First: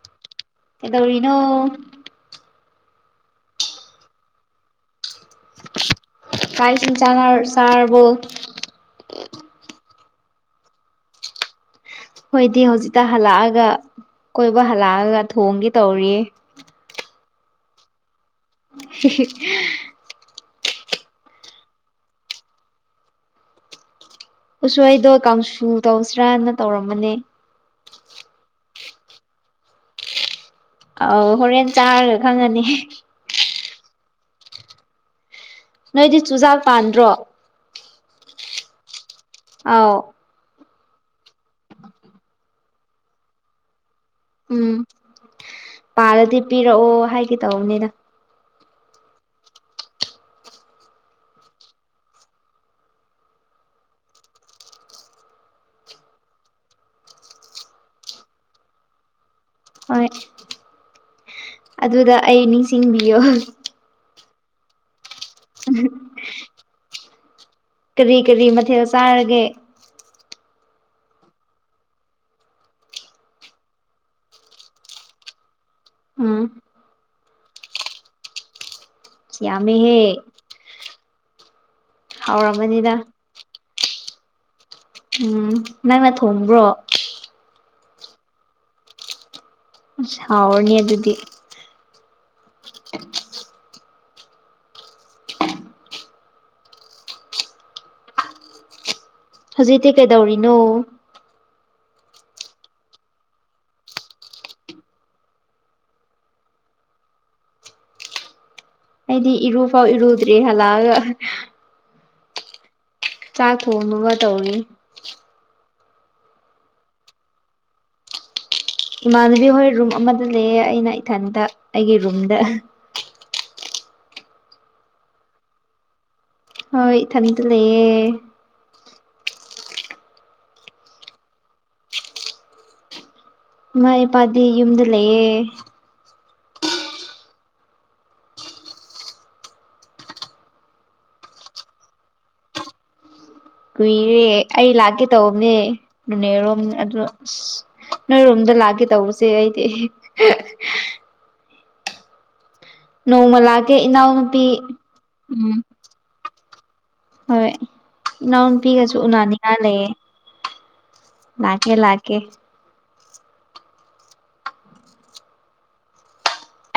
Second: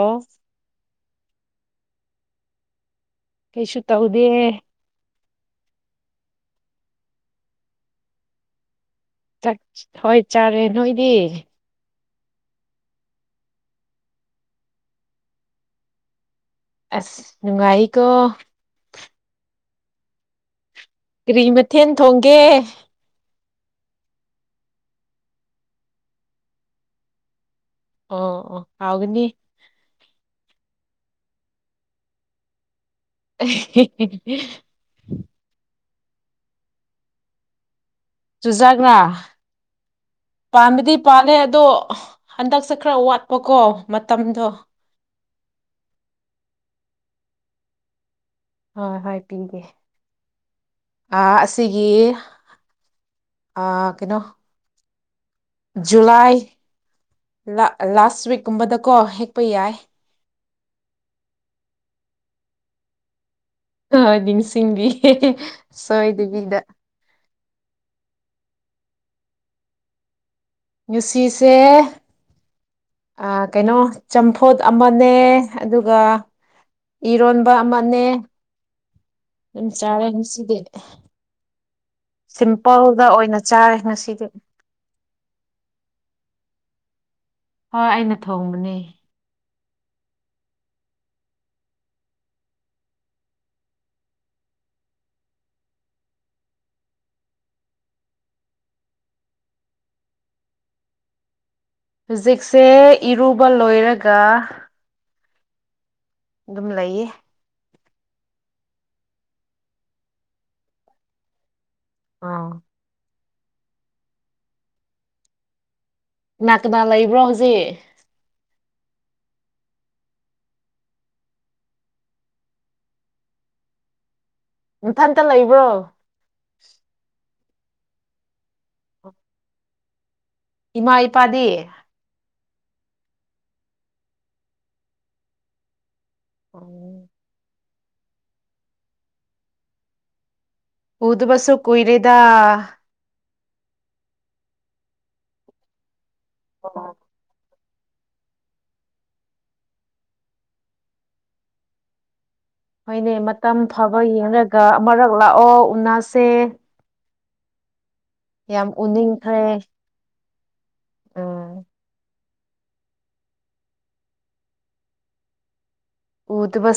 ꯑꯣ ꯀꯩꯗꯧꯔꯤꯅꯣ ꯀꯩꯁꯨ ꯇꯧꯗꯦ ꯆꯥꯛ ꯏꯁꯤꯡ ꯆꯥꯅꯔ ꯆꯥꯔꯕꯣ ꯆꯥꯛ ꯍꯣꯏ ꯆꯥꯔꯦ ꯅꯣꯏꯗꯤ ꯈꯣꯏꯗꯤ ꯍꯧꯖꯤꯛꯇ ꯍꯜꯂꯛꯑꯒ ꯀꯣꯏꯕ ꯍꯜꯂꯛꯑꯒ ꯊꯣꯡꯒꯦ ꯇꯧꯔꯤ ꯑꯁ ꯅꯨꯡꯉꯥꯏꯀꯣ [unintelligible] [inaudible] ꯀꯔꯤ ꯃꯊꯦꯟ ꯊꯣꯡꯒꯦ ꯎꯁꯣꯏꯗꯣ ꯀꯥꯡꯁꯨ ꯇꯧꯁꯤꯔꯥꯅ ꯇꯧꯔꯝꯃꯅꯦ ꯑꯣ ꯑꯣ ꯍꯥꯎꯒꯅꯤ ꯑꯥꯎ ꯍꯣꯔꯦꯟ ꯆꯥꯔꯒ ꯈꯪꯉꯅꯤ [unintelligible] [inaudible] ꯅꯣꯏꯗꯤ ꯆꯨꯖꯥꯛ ꯄꯥꯟꯗ꯭ꯔꯣ ꯆꯨꯖꯥꯛꯂ ꯑꯥꯎ ꯄꯥꯟꯕꯗꯤ ꯄꯥꯜꯂꯦ ꯑꯗꯣ ꯍꯟꯗꯛꯁꯦ ꯈꯔ ꯋꯥꯠꯄꯀꯣ ꯃꯇꯝꯗꯣ ꯎꯝ ꯄꯥꯜꯂꯗꯤ ꯄꯤꯔꯛꯑꯣ ꯍꯥꯏꯒꯦ ꯇꯧꯕꯅꯤꯗ ꯍꯣꯏ ꯍꯣꯏ ꯄꯤꯒꯦ ꯑ ꯑꯁꯤꯒꯤ ꯑ ꯀꯩꯅꯣ ꯖꯨꯂꯥꯏ ꯂꯛ ꯂꯥꯁ ꯋꯤꯛꯀꯨꯝꯕꯗꯀꯣ ꯍꯦꯛꯄ ꯌꯥꯏ ꯍꫭꯏ ꯑꯗꯨꯗ ꯑꯩ ꯅꯤꯡꯁꯤꯡꯕꯤꯌꯣ ꯑ ꯅꯤꯡꯁꯤꯡꯕꯤꯒ‌ꯦ ꯁꯣꯏꯗꯕꯤꯗ ꯀꯔꯤ ꯀꯔꯤ ꯃꯊꯦꯜ ꯆꯥꯔꯒꯦ ꯉꯥꯁꯤꯁꯦ ꯑꯥ ꯀꯩꯅꯣ ꯆꯝꯐꯨꯠ ꯑꯃꯅꯦ ꯑꯗꯨꯒ ꯎꯝ ꯏꯔꯣꯟꯕ ꯑꯃꯅꯦ [unintelligible] ꯌꯥꯝꯃꯦꯍꯦ ꯆꯥꯔꯦ ꯉꯁꯤꯗꯤ ꯍꯥꯎꯔꯝꯃꯅꯤꯗ ꯁꯤꯝꯄꯜꯒ ꯑꯣꯏꯅ ꯆꯥꯔꯦ ꯉꯁꯤꯗꯤ ꯎꯝ ꯅꯪꯅ ꯊꯣꯡꯕ꯭ꯔꯣ ꯍꯣꯏ ꯑꯩꯅ ꯊꯣꯡꯕꯅꯦ ꯑꯁ ꯍꯥꯎꯔꯅꯤ ꯑꯗꯨꯗꯤ ꯍꯧꯖꯤꯛꯇꯤ ꯀꯩꯗꯧꯔꯤꯅꯣ ꯍꯧꯖꯤꯛꯁꯦ ꯏꯔꯨꯕ ꯂꯣꯏꯔꯒ ꯑꯗꯨꯝ ꯂꯩꯌꯦ ꯑꯩꯏꯗꯤ ꯏꯔꯨꯐꯥꯎ ꯏꯔꯨꯗ꯭ꯔꯤ ꯍꯜꯂꯛꯑꯒ ꯑꯥ ꯆꯥꯛ ꯊꯣꯡꯅꯕ ꯇꯧꯔꯤ ꯀꯅꯥ ꯀꯅꯥ ꯂꯩꯕ꯭ꯔꯣ ꯍꯧꯖꯤꯛ ꯏꯃꯥꯟꯅꯕꯤ ꯍꯣꯏ ꯔꯨꯝ ꯑꯃꯗ ꯂꯩꯌ‌ꯦ ꯑꯩꯅ ꯏꯊꯟꯇ ꯑꯩꯒꯤ ꯔꯨꯝꯗ ꯅꯊꯟꯇ ꯂꯩꯕ꯭ꯔꯣ ꯍꯣꯏ ꯏꯊꯟꯇ ꯂꯩꯌꯦ ꯏꯃꯥ ꯏꯄꯥꯗꯤ ꯢꯃꯥ ꯢꯄꯥꯗꯤ ꯌꯨꯝꯗ ꯂꯩꯌꯦ ꯑꫭ ꯎꯗꯕꯁꯨ ꯀꯨꯏꯔꯦꯗ ꯀꯨꯏꯔꯦ ꯑꯩ ꯂꯥꯛꯀꯦ ꯇꯧꯕꯅꯦ ꯅꯦꯔꯣꯝ ꯑꯗꯨ ꯥ [unintelligible] ꯅꯣꯏꯔꯣꯝꯗ ꯂꯥꯛꯀꯦ ꯇꯧꯕꯁꯦ ꯑꯩꯗꯤ [unintelligible] ꯍꯣꯏꯅꯦ ꯅꯣꯡꯃ ꯃꯇꯝ ꯂꯥꯛꯀꯦ ꯐꯕ ꯏꯅꯥꯎꯅꯨꯄꯤ ꯌꯦꯡꯔꯒ ꯑꯃꯔꯛ ꯂꯥꯛꯑꯣ ꯎꯨꯅꯁꯦ ꯍꯣꯏ ꯏꯅꯥꯎ ꯅꯨꯄꯤꯒꯁꯨ ꯎꯅꯤꯡꯈ꯭ꯔꯦ ꯎꯅꯅꯤꯡꯉꯥꯢ ꯂꯩꯌꯦ ꯎꯝ ꯂꯥꯛꯀꯦ ꯂꯥꯛꯀꯦ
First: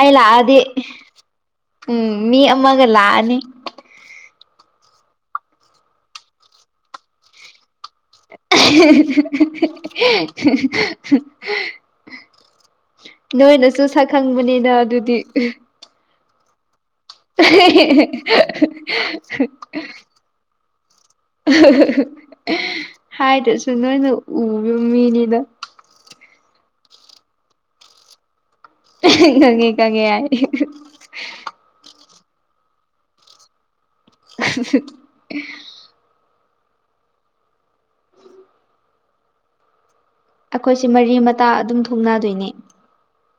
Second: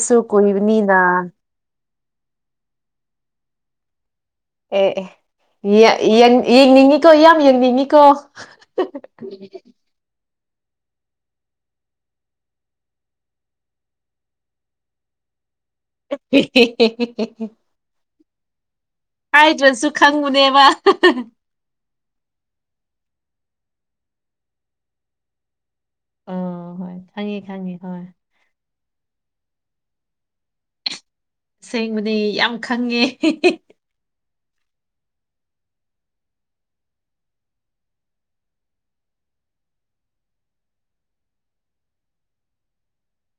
ꯑꯩ ꯂꯥꯛꯑꯗꯤ ꯀꯨꯏꯕꯅꯤꯅ ꯎꯝ ꯃꯤ ꯑꯃꯒ ꯂꯥꯛꯑꯅꯤ ꯑꯦ ꯑꯦ ꯌꯥ ꯌꯦ ꯌꯦꯡꯅꯤꯡꯉꯤꯀꯣ ꯌꯥꯝ ꯌꯦꯡꯅꯤꯡꯉꯤ ꯀꯣ [unintelligible] ꯅꯣꯏꯅꯁꯨ ꯁꯛ ꯈꯪꯕꯅꯤꯗ ꯑꯗꯨꯗꯤ [unintelligible] [unintelligible] ꯍꯥꯏꯗ꯭ꯔꯁꯨ ꯈꯪꯕꯅꯦꯕ [unintelligible] [unintelligible] ꯍꯥꯏꯗꯔꯁꯨ ꯅꯣꯏꯅ ꯎꯕ ꯃꯤꯅꯤꯗ ꯑꯥ ꯍꯣꯏ ꯈꯪꯉꯦ ꯈꯪꯉꯦ ꯍꯣꯏ [unintelligible] ꯈꯪꯉꯦ ꯈꯪꯉꯦ ꯍꯥꯏ ꯁꯦꯡꯕꯗꯤ ꯌꯥꯝ ꯈꯪꯉꯦ [unintelligible] ꯑꯈꯣꯏꯁꯦ ꯃꯔꯤ ꯃꯇꯥ ꯑꯗꯨꯝ ꯊꯣꯡꯅꯗꯣꯏꯅꯦ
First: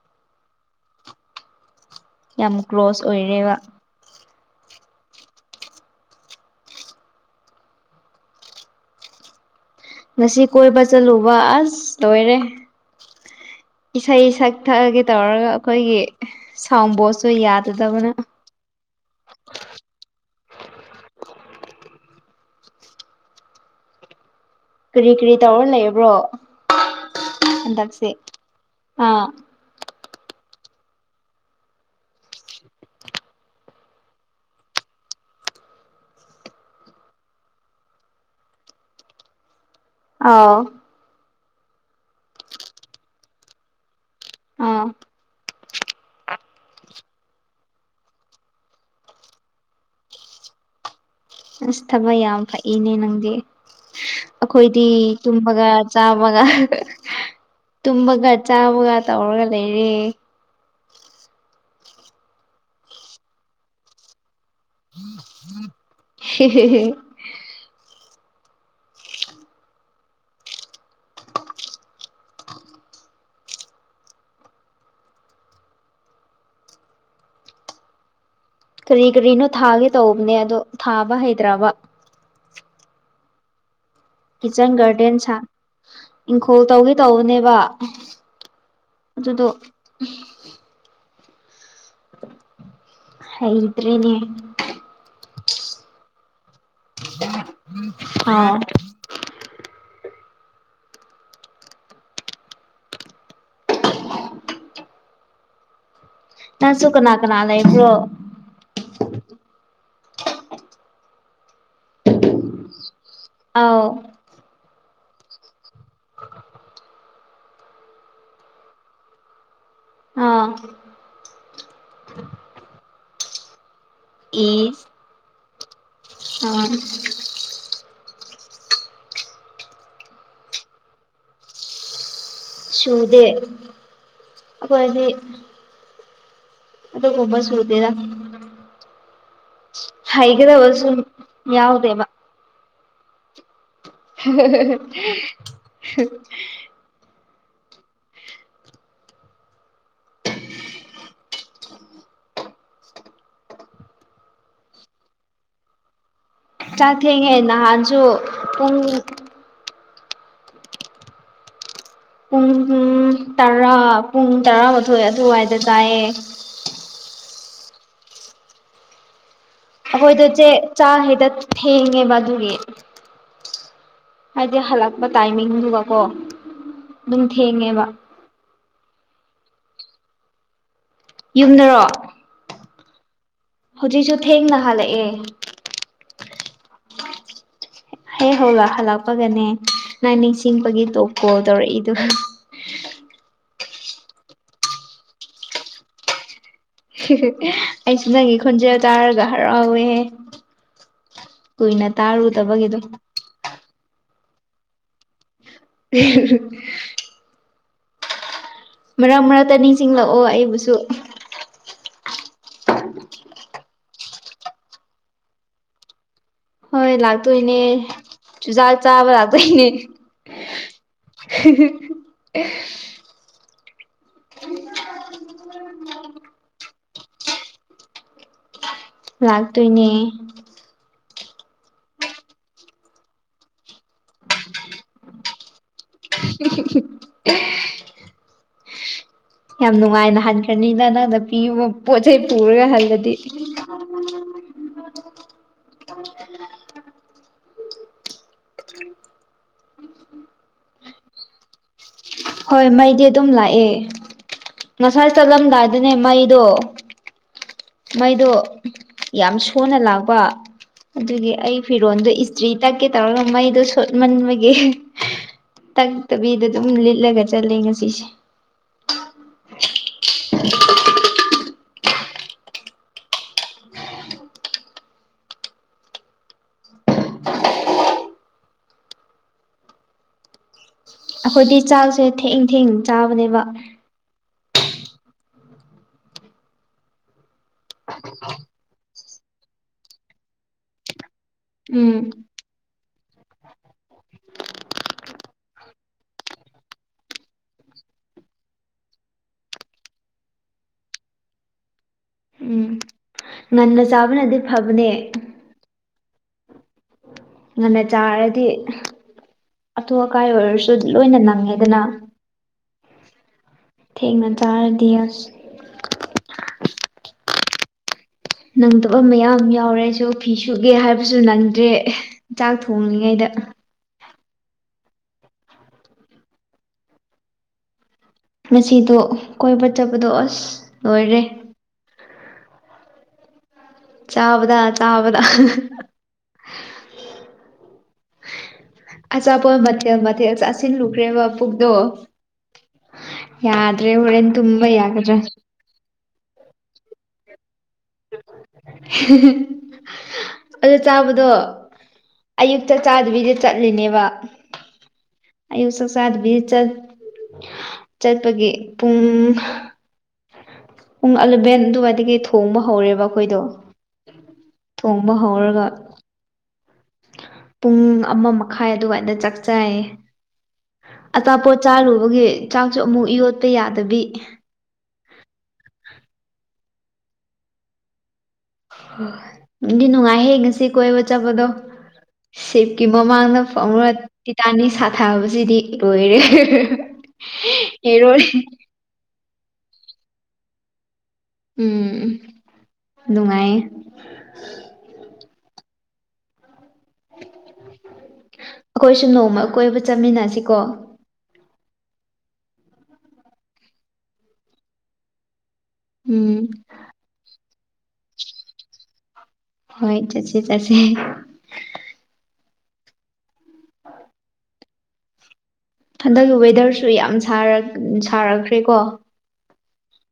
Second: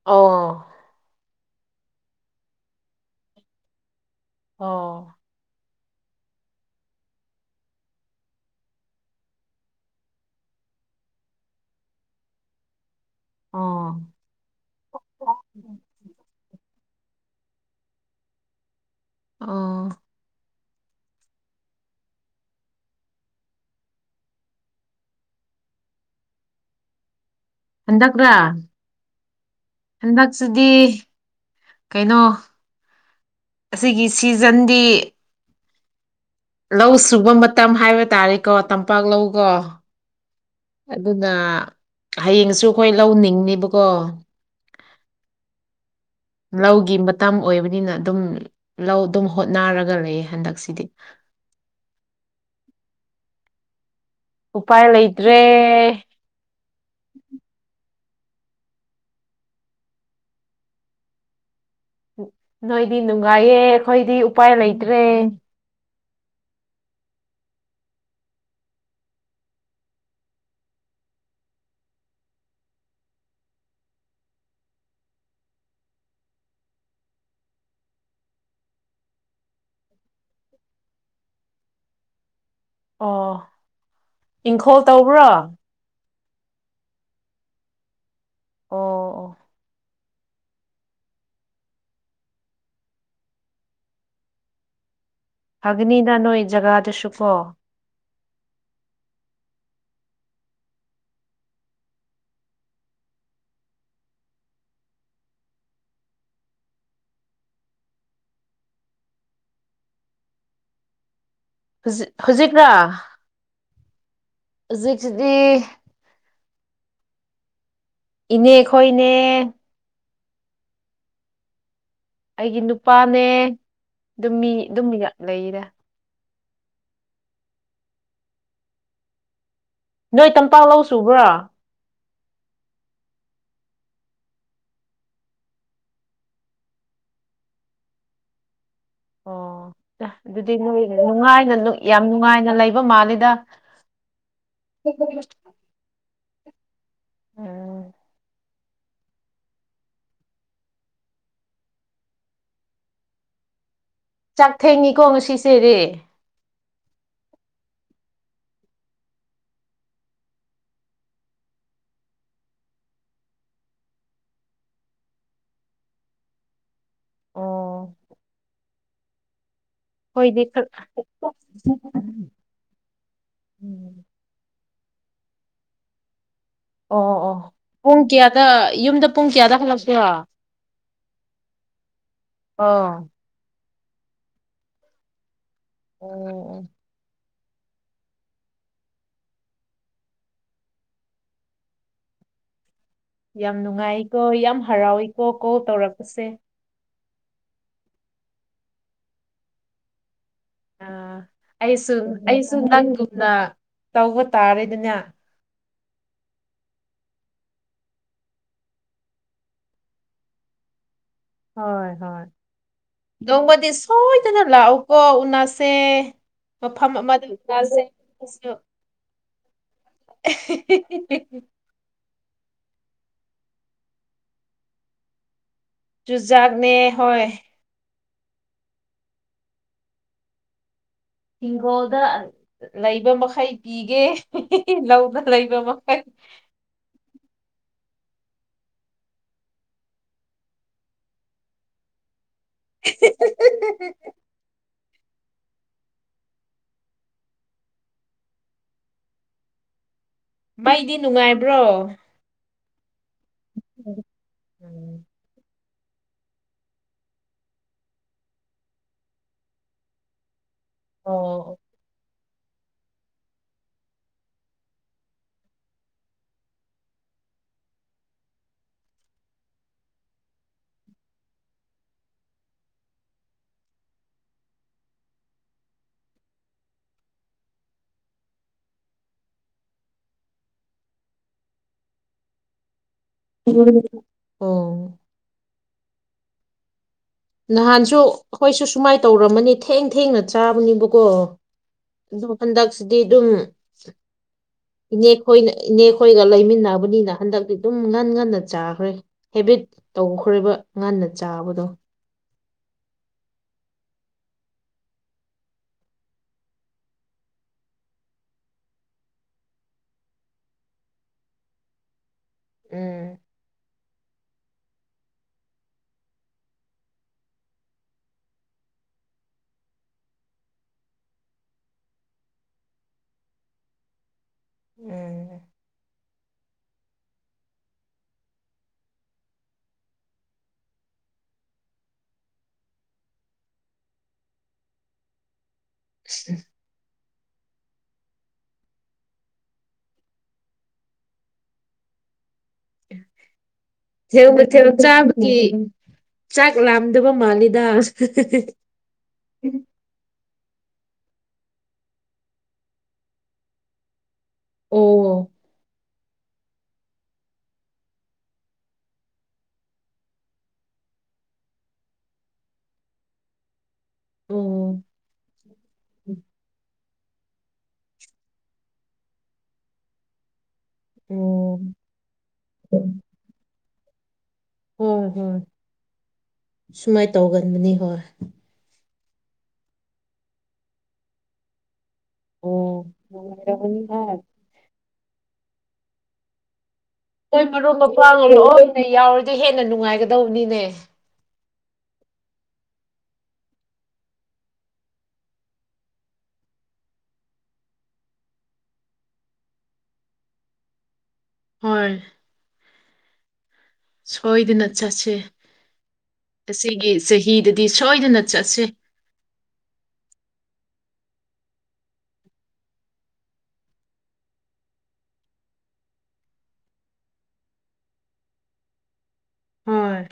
ꯑꯧ ꯌꯥꯝ ꯀ꯭ꯂꯣꯁ ꯑꯣꯏꯔꯦꯕ ꯑꯣ ꯉꯁꯤ ꯀꯣꯏꯕ ꯆꯠꯂꯨꯕ ꯑꯁ ꯂꯣꯏꯔꯦ ꯑꯣ ꯏꯁꯩ ꯁꯛ ꯊꯛꯑꯒꯦ ꯇꯧꯔꯒ ꯑꯩꯈꯣꯏꯒꯤ ꯁꯥꯎꯟ ꯕꯣꯁꯁꯨ ꯌꯥꯗꯗꯕꯅ ꯑꯥ ꯀꯔꯤ ꯀꯔꯤ ꯇꯧꯔ ꯂꯩꯕ꯭ꯔꯣ ꯍꯟꯗꯛꯁꯦ ꯍꯟꯗꯛꯔꯥ ꯑꯥ ꯍꯟꯗꯛꯁꯤꯗꯤ ꯀꯩꯅꯣ ꯑꯁꯤꯒꯤ ꯁꯤꯖꯟꯗꯤ ꯂꯧ ꯁꯨꯕ ꯃꯇꯝ ꯍꯥꯏꯕ ꯇꯥꯔꯦꯀꯣ ꯇꯝꯄꯥꯛ ꯂꯧꯒꯣ ꯑꯥꯎ ꯑꯗꯨꯅ ꯍꯌꯦꯡꯁꯨ ꯑꯈꯣꯏ ꯂꯧꯅꯤꯡꯅꯤꯕꯀꯣ ꯑꯥ ꯂꯧꯒꯤ ꯃꯇꯝ ꯑꯣꯏꯕꯅꯤꯅ ꯑꯗꯨꯝ ꯂꯧ ꯑꯗꯨꯝ ꯍꯣꯠꯅꯔꯒ ꯂꯩꯌꯦ ꯍꯟꯗꯛꯁꯤꯗꯤ ꯑꯁ ꯊꯕꯛ ꯌꯥꯝ ꯐꯩꯅꯦ ꯅꯪꯗꯤ ꯎꯄꯥꯏ ꯑꯈꯣꯏꯗꯤ ꯂꯩꯇ꯭ꯔꯦ ꯇꯨꯝꯕꯒ ꯆꯥꯕ ꯇꯨꯝꯃꯒ ꯇꯨꯝꯕꯒ ꯆꯥꯕꯒ ꯇꯧꯔꯒ ꯂꯩꯔꯦ ꯅꯣꯏꯗꯤ ꯅꯨꯡꯉꯥꯏꯌꯦ ꯑꯩꯈꯣꯏꯗꯤ ꯎꯄꯥꯏ ꯂꯩꯇ꯭ꯔꯦ ꯍꯦ ꯍꯦ ꯍꯦ ꯀꯔꯤ ꯀꯔꯤꯅꯣ ꯊꯥꯒꯦ ꯇꯧꯕꯅꯦ ꯑꯗꯣ ꯊꯥꯕ ꯍꯩꯇ꯭ꯔꯕ ꯑꯣ ꯀꯤꯠꯆꯟ ꯏꯪꯈꯣꯜ ꯒꯥꯔꯗꯦꯟ ꯇꯧꯕ꯭ꯔꯣ ꯁꯥ ꯏꯪꯈꯣꯜ ꯇꯧꯒꯦ ꯇꯧꯕꯅꯦꯕ ꯑꯣ ꯑꯗꯨꯗꯣ ꯍꯩꯇ꯭ꯔꯦꯅꯦ ꯐꯒꯅꯤꯗ ꯅꯣꯏ ꯖꯒꯥꯗꯨꯁꯨꯀꯣ [unintelligible] ꯅꯪꯁꯨ ꯀꯅꯥ ꯀꯅꯥ ꯂꯩꯕ꯭ꯔꯣ ꯍꯨꯖꯤꯛ ꯍꯨꯖꯤꯛꯔ ꯑꯥꯎ ꯍꯨꯖꯤꯛꯁꯤꯗꯤ ꯏꯅꯦ ꯈꯣꯏꯅꯦ ꯑꯥ ꯑꯩꯒꯤ ꯅꯨꯄꯥꯅꯦ ꯗꯨꯝ ꯃꯤ ꯗꯨꯝ ꯏꯁ ꯃꯤ [unintelligible] ꯂꯩꯔꯦ [unintelligible] ꯅꯣꯏ ꯇꯝꯄꯥꯛ ꯂꯧ ꯁꯨꯕ꯭ꯔꯥ ꯁꯨꯗꯦ ꯑꯩꯈꯣꯢꯗꯤ ꯑꯗꯨꯒꯨꯝꯕ ꯁꯨꯨꯗꯦꯔ ꯑꯣ [unintelligible] ꯑꯗꯨꯗꯤ ꯅꯣꯏ ꯅꯨꯡꯉꯥꯏꯅ ꯌꯥꯝ ꯌꯥꯎꯗꯦꯕ ꯅꯨꯡꯉꯥꯏꯅ ꯂꯩꯕ ꯃꯥꯜꯂꯤꯗ [unintelligible] ꯎꯝ ꯆꯥꯛ ꯊꯦꯡꯉꯤꯀꯣ ꯉꯁꯤꯁꯤꯗꯤ ꯆꯥꯛ ꯊꯦꯡꯉꯦ ꯅꯍꯥꯟꯁꯨ ꯄꯨꯡ ꯄꯨꯡ ꯇꯔꯥ ꯄꯨꯡ ꯇꯔꯥꯃꯥꯊꯣꯏ ꯑꯗꯨꯋꯥꯏꯗ ꯆꯥꯏꯌꯦ ꯑꯩꯈꯣꯏꯗ ꯑꯩꯈꯣꯏꯗꯤ ꯆꯦ ꯈꯔ ꯆꯥ ꯍꯦꯛꯇ ꯊꯦꯡꯉꯦꯕ ꯑꯗꯨꯒꯤ ꯍꯥꯏꯗꯤ ꯍꯜꯂꯛꯄ ꯇꯥꯏꯃꯤꯡꯗꯨꯒꯀꯣ ꯑꯣ ꯑꯗꯨꯝ ꯑꯣ ꯊꯦꯡꯉꯦꯕ ꯄꯨꯡ ꯀꯌꯥꯗ ꯌꯨꯝꯗ ꯄꯨꯡ ꯀꯌꯥꯗ ꯍꯜꯂꯛꯄ꯭ꯔꯣ ꯌꯨꯝꯗꯔꯣ [unintelligible] ꯍꯨꯖꯤꯛꯁꯨ ꯊꯦꯡꯅ ꯍꯜꯂꯛꯑꯦ ꯑꯣ ꯑꯣ ꯍꯦ ꯍꯧꯂꯛ ꯍꯜꯂꯛꯄꯒꯅꯦ ꯅꯪ ꯅꯤꯡꯁꯤꯡꯕꯒꯤ ꯇꯣꯞ ꯀꯣꯜ ꯇꯧꯔꯛꯏꯗꯨ ꯌꯥꯝ ꯅꯨꯡꯉꯥꯏꯀꯣ ꯌꯥꯝ ꯍꯔꯥꯎꯏꯀꯣ ꯀꯣꯜ ꯇꯧꯔꯛꯄꯁꯦ [unintelligible] ꯑꯩꯁꯨ ꯅꯪꯒꯤ ꯈꯣꯟꯖꯦꯜ ꯇꯥꯔꯒ ꯍꯔꯥꯎꯋꯦꯍꯦ ꯑꯥ ꯀꯨꯏꯅ ꯇꯥꯔꯨꯗꯕꯒꯤꯗꯣ ꯅ ꯇꯧꯕ ꯇꯥꯔꯦꯗꯅ [unintelligible] ꯃꯔꯛ ꯃꯔꯛꯇ ꯅꯤꯡꯁꯤꯡꯂꯛꯑꯣ ꯑꯩꯕꯨꯁꯨ ꯍꯣꯏ ꯍꯣꯏ ꯅꯣꯡꯃꯗꯤ ꯁꯣꯏꯗꯅ ꯂꯥꯛꯑꯣꯀꯣ ꯎꯅꯁꯦ ꯃꯐꯝ ꯍꯣꯏ ꯑꯃꯗ ꯂꯥꯛꯇꯣꯏꯅꯦ ꯎꯅꯁꯦ ꯑꯩꯁꯨ ꯆꯨꯖꯥꯛ ꯆꯥꯕ ꯂꯥꯛꯇꯣꯏꯅꯦ [unintelligible] [unintelligible] ꯆꯨꯖꯥꯛꯅꯦ ꯍꯣꯢ꯫ ꯂꯥꯛꯇꯣꯏꯅꯦ꯫ ꯍꯤꯡꯒꯣꯜꯗ꯫ ꯂꯩꯕ ꯃꯈꯩ ꯄꯤꯒꯦ ꯂꯧꯗ ꯂꯩꯕ ꯃꯈꯩ꯫ [unintelligible] ꯌꯥꯝ ꯅꯨꯡꯉꯥꯏꯅ ꯍꯟꯈ꯭ꯔꯅꯤꯅ ꯅꯪꯅ ꯄꯤꯕ ꯄꯣꯠ ꯆꯩꯩ ꯄꯨꯔꯒ ꯍꯜꯂꯗꯤ꯫ [unintelligible] ꯃꯩꯗꯤ ꯅꯨꯡꯉꯥꯏꯕ꯭ꯔꯣ꯫ ꯍꯣꯏ ꯃꯩꯗꯤ ꯑꯗꯨꯝ ꯂꯥꯛꯑꯦ ꯎꯝ ꯉꯁꯥꯏ ꯆꯠꯂꯝꯗꯥꯏꯗꯅꯦ ꯃꯩꯗꯣ꯫ ꯃꯩꯗꯣ ꯌꯥꯝ ꯁꯣꯟꯅ ꯂꯥꯛꯄ꯫ ꯑꯗꯨꯒꯤ ꯑꯩ ꯑꯣ ꯐꯤꯔꯣꯟꯗꯣ ꯏꯁ꯫ ꯇ꯭ꯔꯤ ꯇꯛꯀꯦ ꯇꯧꯔꯒ ꯃꯩꯗꯣ ꯁꯣꯠꯃꯟꯕꯒꯤ ꯇꯛꯇꯕꯤꯗ ꯑꯗꯨꯝ ꯂꯤꯠ꯫ ꯂꯒ ꯆꯠꯂꯦ ꯉꯁꯤꯁꯦ꯫ ꯑꯈꯣꯏꯗꯤ ꯆꯥꯛꯁꯦ ꯊꯦꯡ ꯊꯦꯡ ꯆꯥꯕꯅꯦ꯫ ꯑꯣ꯫ ꯅꯍꯥꯟꯁꯨ ꯑꯈꯣꯏꯁꯨ ꯁꯨꯃꯥꯏꯅ ꯇꯧꯔꯝꯃꯅꯤ ꯊꯦꯡ ꯊꯦꯡꯅ ꯆꯥꯕꯅꯤꯕꯀꯣ꯫ ꯎꯝ꯫ ꯍꯟꯗꯛꯁꯤꯗꯤ ꯑꯗꯨꯝ꯫ ꯏꯅꯦ ꯈꯣꯏꯅ ꯏꯅꯦ ꯈꯣꯏꯒ ꯂꯩꯃꯤꯟꯅꯕꯅꯤꯅ ꯍꯟꯗꯛꯇꯤ ꯑꯗꯨꯝ ꯉꯟ ꯉꯟꯅ ꯆꯥꯈ꯭ꯔꯦ꯫ ꯍꯦꯕꯤꯠ ꯇꯧꯈ꯭ꯔꯦꯕ ꯉꯟꯅ ꯆꯥꯕꯗꯣ꯫ ꯎꯝ ꯉꯟꯅ ꯆꯥꯕꯅꯗꯤ ꯐꯕꯅꯦ꯫ ꯉꯟꯅ ꯆꯥꯔꯗꯤ ꯑꯊꯨ ꯑꯀꯥꯏ ꯑꯣꯏꯔꯁꯨ ꯂꯣꯏꯅ ꯅꯪꯉꯦꯗꯅ꯫ ꯎꯝ꯫ ꯊꯦꯡꯅ ꯆꯥꯔꯗꯤ ꯑꯁ꯫ ꯅꯪꯗꯕ ꯃꯌꯥꯝ ꯌꯥꯎꯔꯦ ꯑꯩꯁꯨ ꯐꯤ ꯁꯨꯒꯦ ꯍꯥꯏꯕꯁꯨ ꯅꯪꯗ꯭ꯔꯦ꯫ ꯆꯥꯛ ꯊꯣꯡꯂꯤꯉꯩꯗ꯫ ꯎꯝ꯫ ꯉꯁꯤꯗꯣ ꯀꯣꯏꯕ ꯆꯠꯄꯗꯣ ꯑꯁ ꯂꯣꯏꯔꯦ꯫ ꯆꯥꯕꯗ ꯆꯥꯕꯗ [unintelligible] [inaudible] ꯑꯆꯥꯄꯣꯠ ꯃꯊꯦꯜ ꯃꯊꯦꯜ ꯆꯥꯁꯤꯜꯂꯨꯈ꯭ꯔꯦꯕ ꯄꯨꯛꯗꯣ꯫ ꯌꯥꯗ꯭ꯔꯦ꯫ ꯊꯦꯜ ꯃꯊꯦꯜ ꯇꯨꯝꯕ ꯌꯥꯒꯗ꯭ꯔꯥ ꯆꯥꯕꯒꯤ ꯆꯥꯛ ꯂꯥꯝꯗꯕ ꯃꯥꯜꯂꯤꯗ꯫ [inaudible] ꯑꯗꯨ ꯆꯥꯕꯗꯣ ꯑꯌꯨꯛ ꯆꯥꯛ ꯆꯥꯗꯕꯤꯗ ꯆꯠꯂꯤꯅꯦꯕ꯫ ꯑꯣ ꯑꯌꯨꯛꯁꯨ ꯆꯥꯗꯕꯤ ꯆꯠ ꯆꯠꯄꯒꯤ ꯄꯨꯡ꯫ ꯄꯨꯡ ꯑꯂꯚꯦꯟ ꯑꯗꯨꯋꯥꯏꯗꯒꯤ ꯊꯣꯡꯕ ꯍꯧꯔꯦꯕ ꯑꯈꯣꯏꯗꯣ꯫ ꯎꯝ꯫ ꯊꯣꯡꯕ ꯍꯧꯔꯒ꯫ ꯄꯨꯡ ꯑꯃ ꯃꯈꯥꯏ ꯑꯗꯨꯋꯥꯏꯗ ꯆꯥꯛ ꯆꯥꯏꯌꯦ꯫ ꯑꯆꯥꯄꯣꯠ ꯑꯣ ꯆꯥꯔꯨꯕꯒꯤ ꯆꯥꯛꯁꯨ ꯑꯃꯨꯛ ꯌꯣꯠꯄ ꯌꯥꯗꯕꯤ꯫ ꯎꯝ ꯎꯝ꯫ ꯁꯨꯃꯥꯏꯅ ꯇꯧꯒꯟꯕꯅꯤ ꯍꯣꯏ꯫ ꯅꯨꯡꯗꯤ ꯅꯨꯡꯉꯥꯏꯍꯦ ꯉꯁꯤ ꯀꯣꯏꯕ ꯆꯠꯄꯗꯣ꯫ ꯁꯤꯞꯀꯤ ꯑꯣ ꯃꯃꯥꯡꯗ ꯐꯥꯝꯃ ꯅꯨꯡꯉꯥꯏꯔꯕꯅꯤꯅ ꯇꯤꯇꯥꯅꯤꯛ ꯁꯥꯊꯕꯁꯤꯗꯤ ꯂꯣꯏꯔꯦ ꯈꯣꯏ ꯃꯔꯨꯞ ꯃꯄꯥꯡ ꯍꯦꯔꯣꯅꯦ ꯂꯣꯏꯅ ꯌꯥꯎꯔꯗꯤ ꯍꯦꯟꯅ ꯅꯨꯡꯉꯥꯏꯒꯗꯧꯕꯅꯤꯅꯦ ꯎꯝ ꯎꯝ ꯅꯨꯡꯉꯥꯏꯌꯦ ꯑꯈꯣꯏꯁꯨ ꯅꯣꯡꯃ ꯀꯣꯏꯕ ꯆꯠꯃꯤꯟꯅꯁꯤꯀꯣ ꯍꯣꯏ ꯁꯣꯏꯗꯅ ꯆꯠꯁꯦ ꯎꯝ ꯑꯁꯤꯒꯤ ꯆꯍꯤꯗꯗꯤ ꯁꯣꯏꯗꯅ ꯆꯠꯁꯦ ꯍꯣꯏ ꯆꯠꯁꯤ ꯆꯠꯁꯦ [inaudible] ꯍꯟꯗꯛ ꯋꯦꯗꯔꯁꯨ ꯌꯥꯝ ꯁꯥꯔꯛ ꯁꯥꯔꯛꯈ꯭ꯔꯦꯀꯣ ꯍꯣꯏ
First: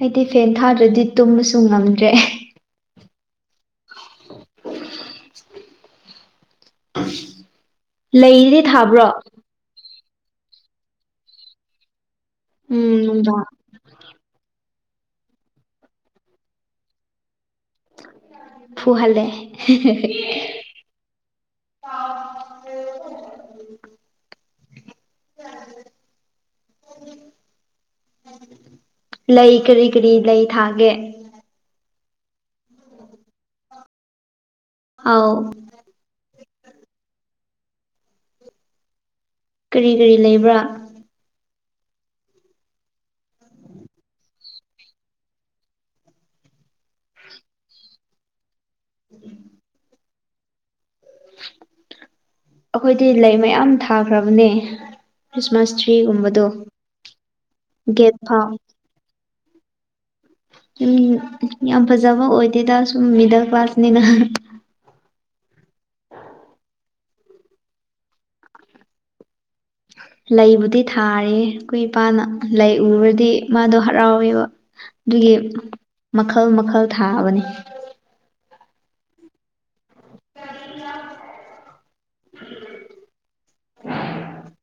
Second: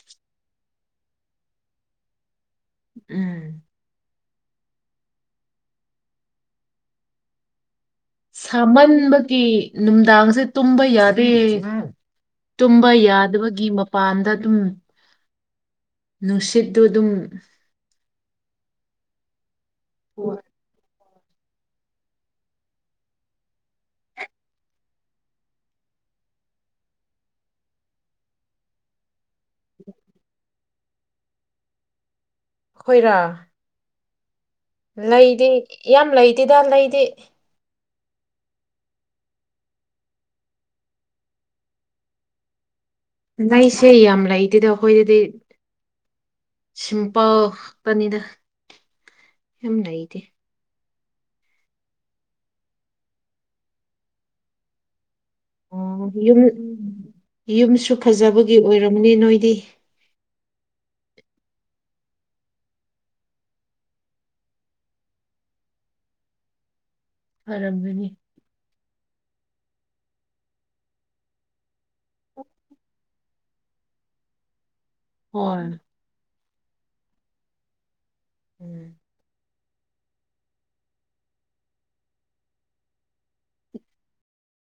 ꯑꯩꯗꯤ ꯐꯦꯟ ꯊꯥꯗ꯭ꯔꯗꯤ ꯇꯨꯝꯕꯁꯨ ꯉꯝꯗ꯭ꯔꯦ ꯎꯝ [unintelligible] ꯂꯩꯗꯤ ꯊꯥꯕ꯭ꯔꯣ ꯁꯥꯃꯟꯕꯒꯤ ꯅꯨꯝꯗꯥꯡꯁꯦ ꯇꯨꯝꯕ ꯌꯥꯗꯦ ꯎꯝ ꯇꯨꯝꯕꯥ ꯅꯨꯡꯗꯥꯡ ꯌꯥꯗꯕꯒꯤ ꯃꯥꯞ ꯃꯄꯥꯟꯗ ꯗꯨꯝ ꯅꯨꯡꯁꯤꯠꯇꯨ ꯗꯨꯝ ꯐꯨꯍꯜꯂꯦ [inaudible] ꯂꯩ ꯀꯔꯤ ꯀꯔꯤ ꯂꯩ ꯊꯥꯒꯦ ꯑꯈꯣꯏꯔꯥ ꯑꯥꯎ ꯂꯩꯗꯤ ꯌꯥꯝ ꯂꯩꯇꯦꯗ ꯂꯩꯗꯤ ꯀꯔꯤ ꯀꯔꯤ ꯂꯩꯕ꯭ꯔꯥ ꯂꯩꯁꯦ ꯌꯥꯝ ꯂꯩꯇꯦꯗ ꯑꯈꯣꯏꯗꯗꯤ ꯁꯤꯝꯄꯜ ꯈꯛꯇꯅꯤꯗ ꯌꯥꯝ ꯂꯩꯗꯦ ꯑꯈꯣꯏꯗꯤ ꯂꯩ ꯃꯌꯥꯝ ꯊꯥꯈ꯭ꯔꯕꯅꯦ ꯈ꯭ꯔꯤꯁꯃꯥꯁ ꯑꯣ ꯌꯨꯝ ꯇ꯭ꯔꯤꯒꯨꯝꯕꯗꯣ ꯌꯨꯝꯁꯨ ꯒꯦꯠ ꯐꯥꯎ ꯐꯖꯕꯒꯤ ꯑꯣꯏꯔꯝꯅꯤ ꯅꯣꯏꯗꯤ ꯁꯨꯝ ꯌꯥꯝ ꯐꯖꯕ ꯑꯣꯏꯗꯦꯗ ꯁꯨꯝ ꯃꯤꯗꯜ ꯀ꯭ꯂꯥꯁꯅꯤꯅ ꯐꯔꯝꯒꯅꯤ ꯂꯩꯕꯨꯗꯤ ꯊꯥꯔꯦ ꯈꯣꯏ ꯏꯄꯥꯅ ꯂꯩ ꯎꯔꯗꯤ ꯃꯥꯗꯣ ꯍꯔꯥꯎꯋꯦꯕ [inaudible] ꯗꯨꯒꯤ ꯃꯈꯜ ꯃꯈꯜ ꯊꯥꯕꯅꯤ ꯎꯝ [unintelligible]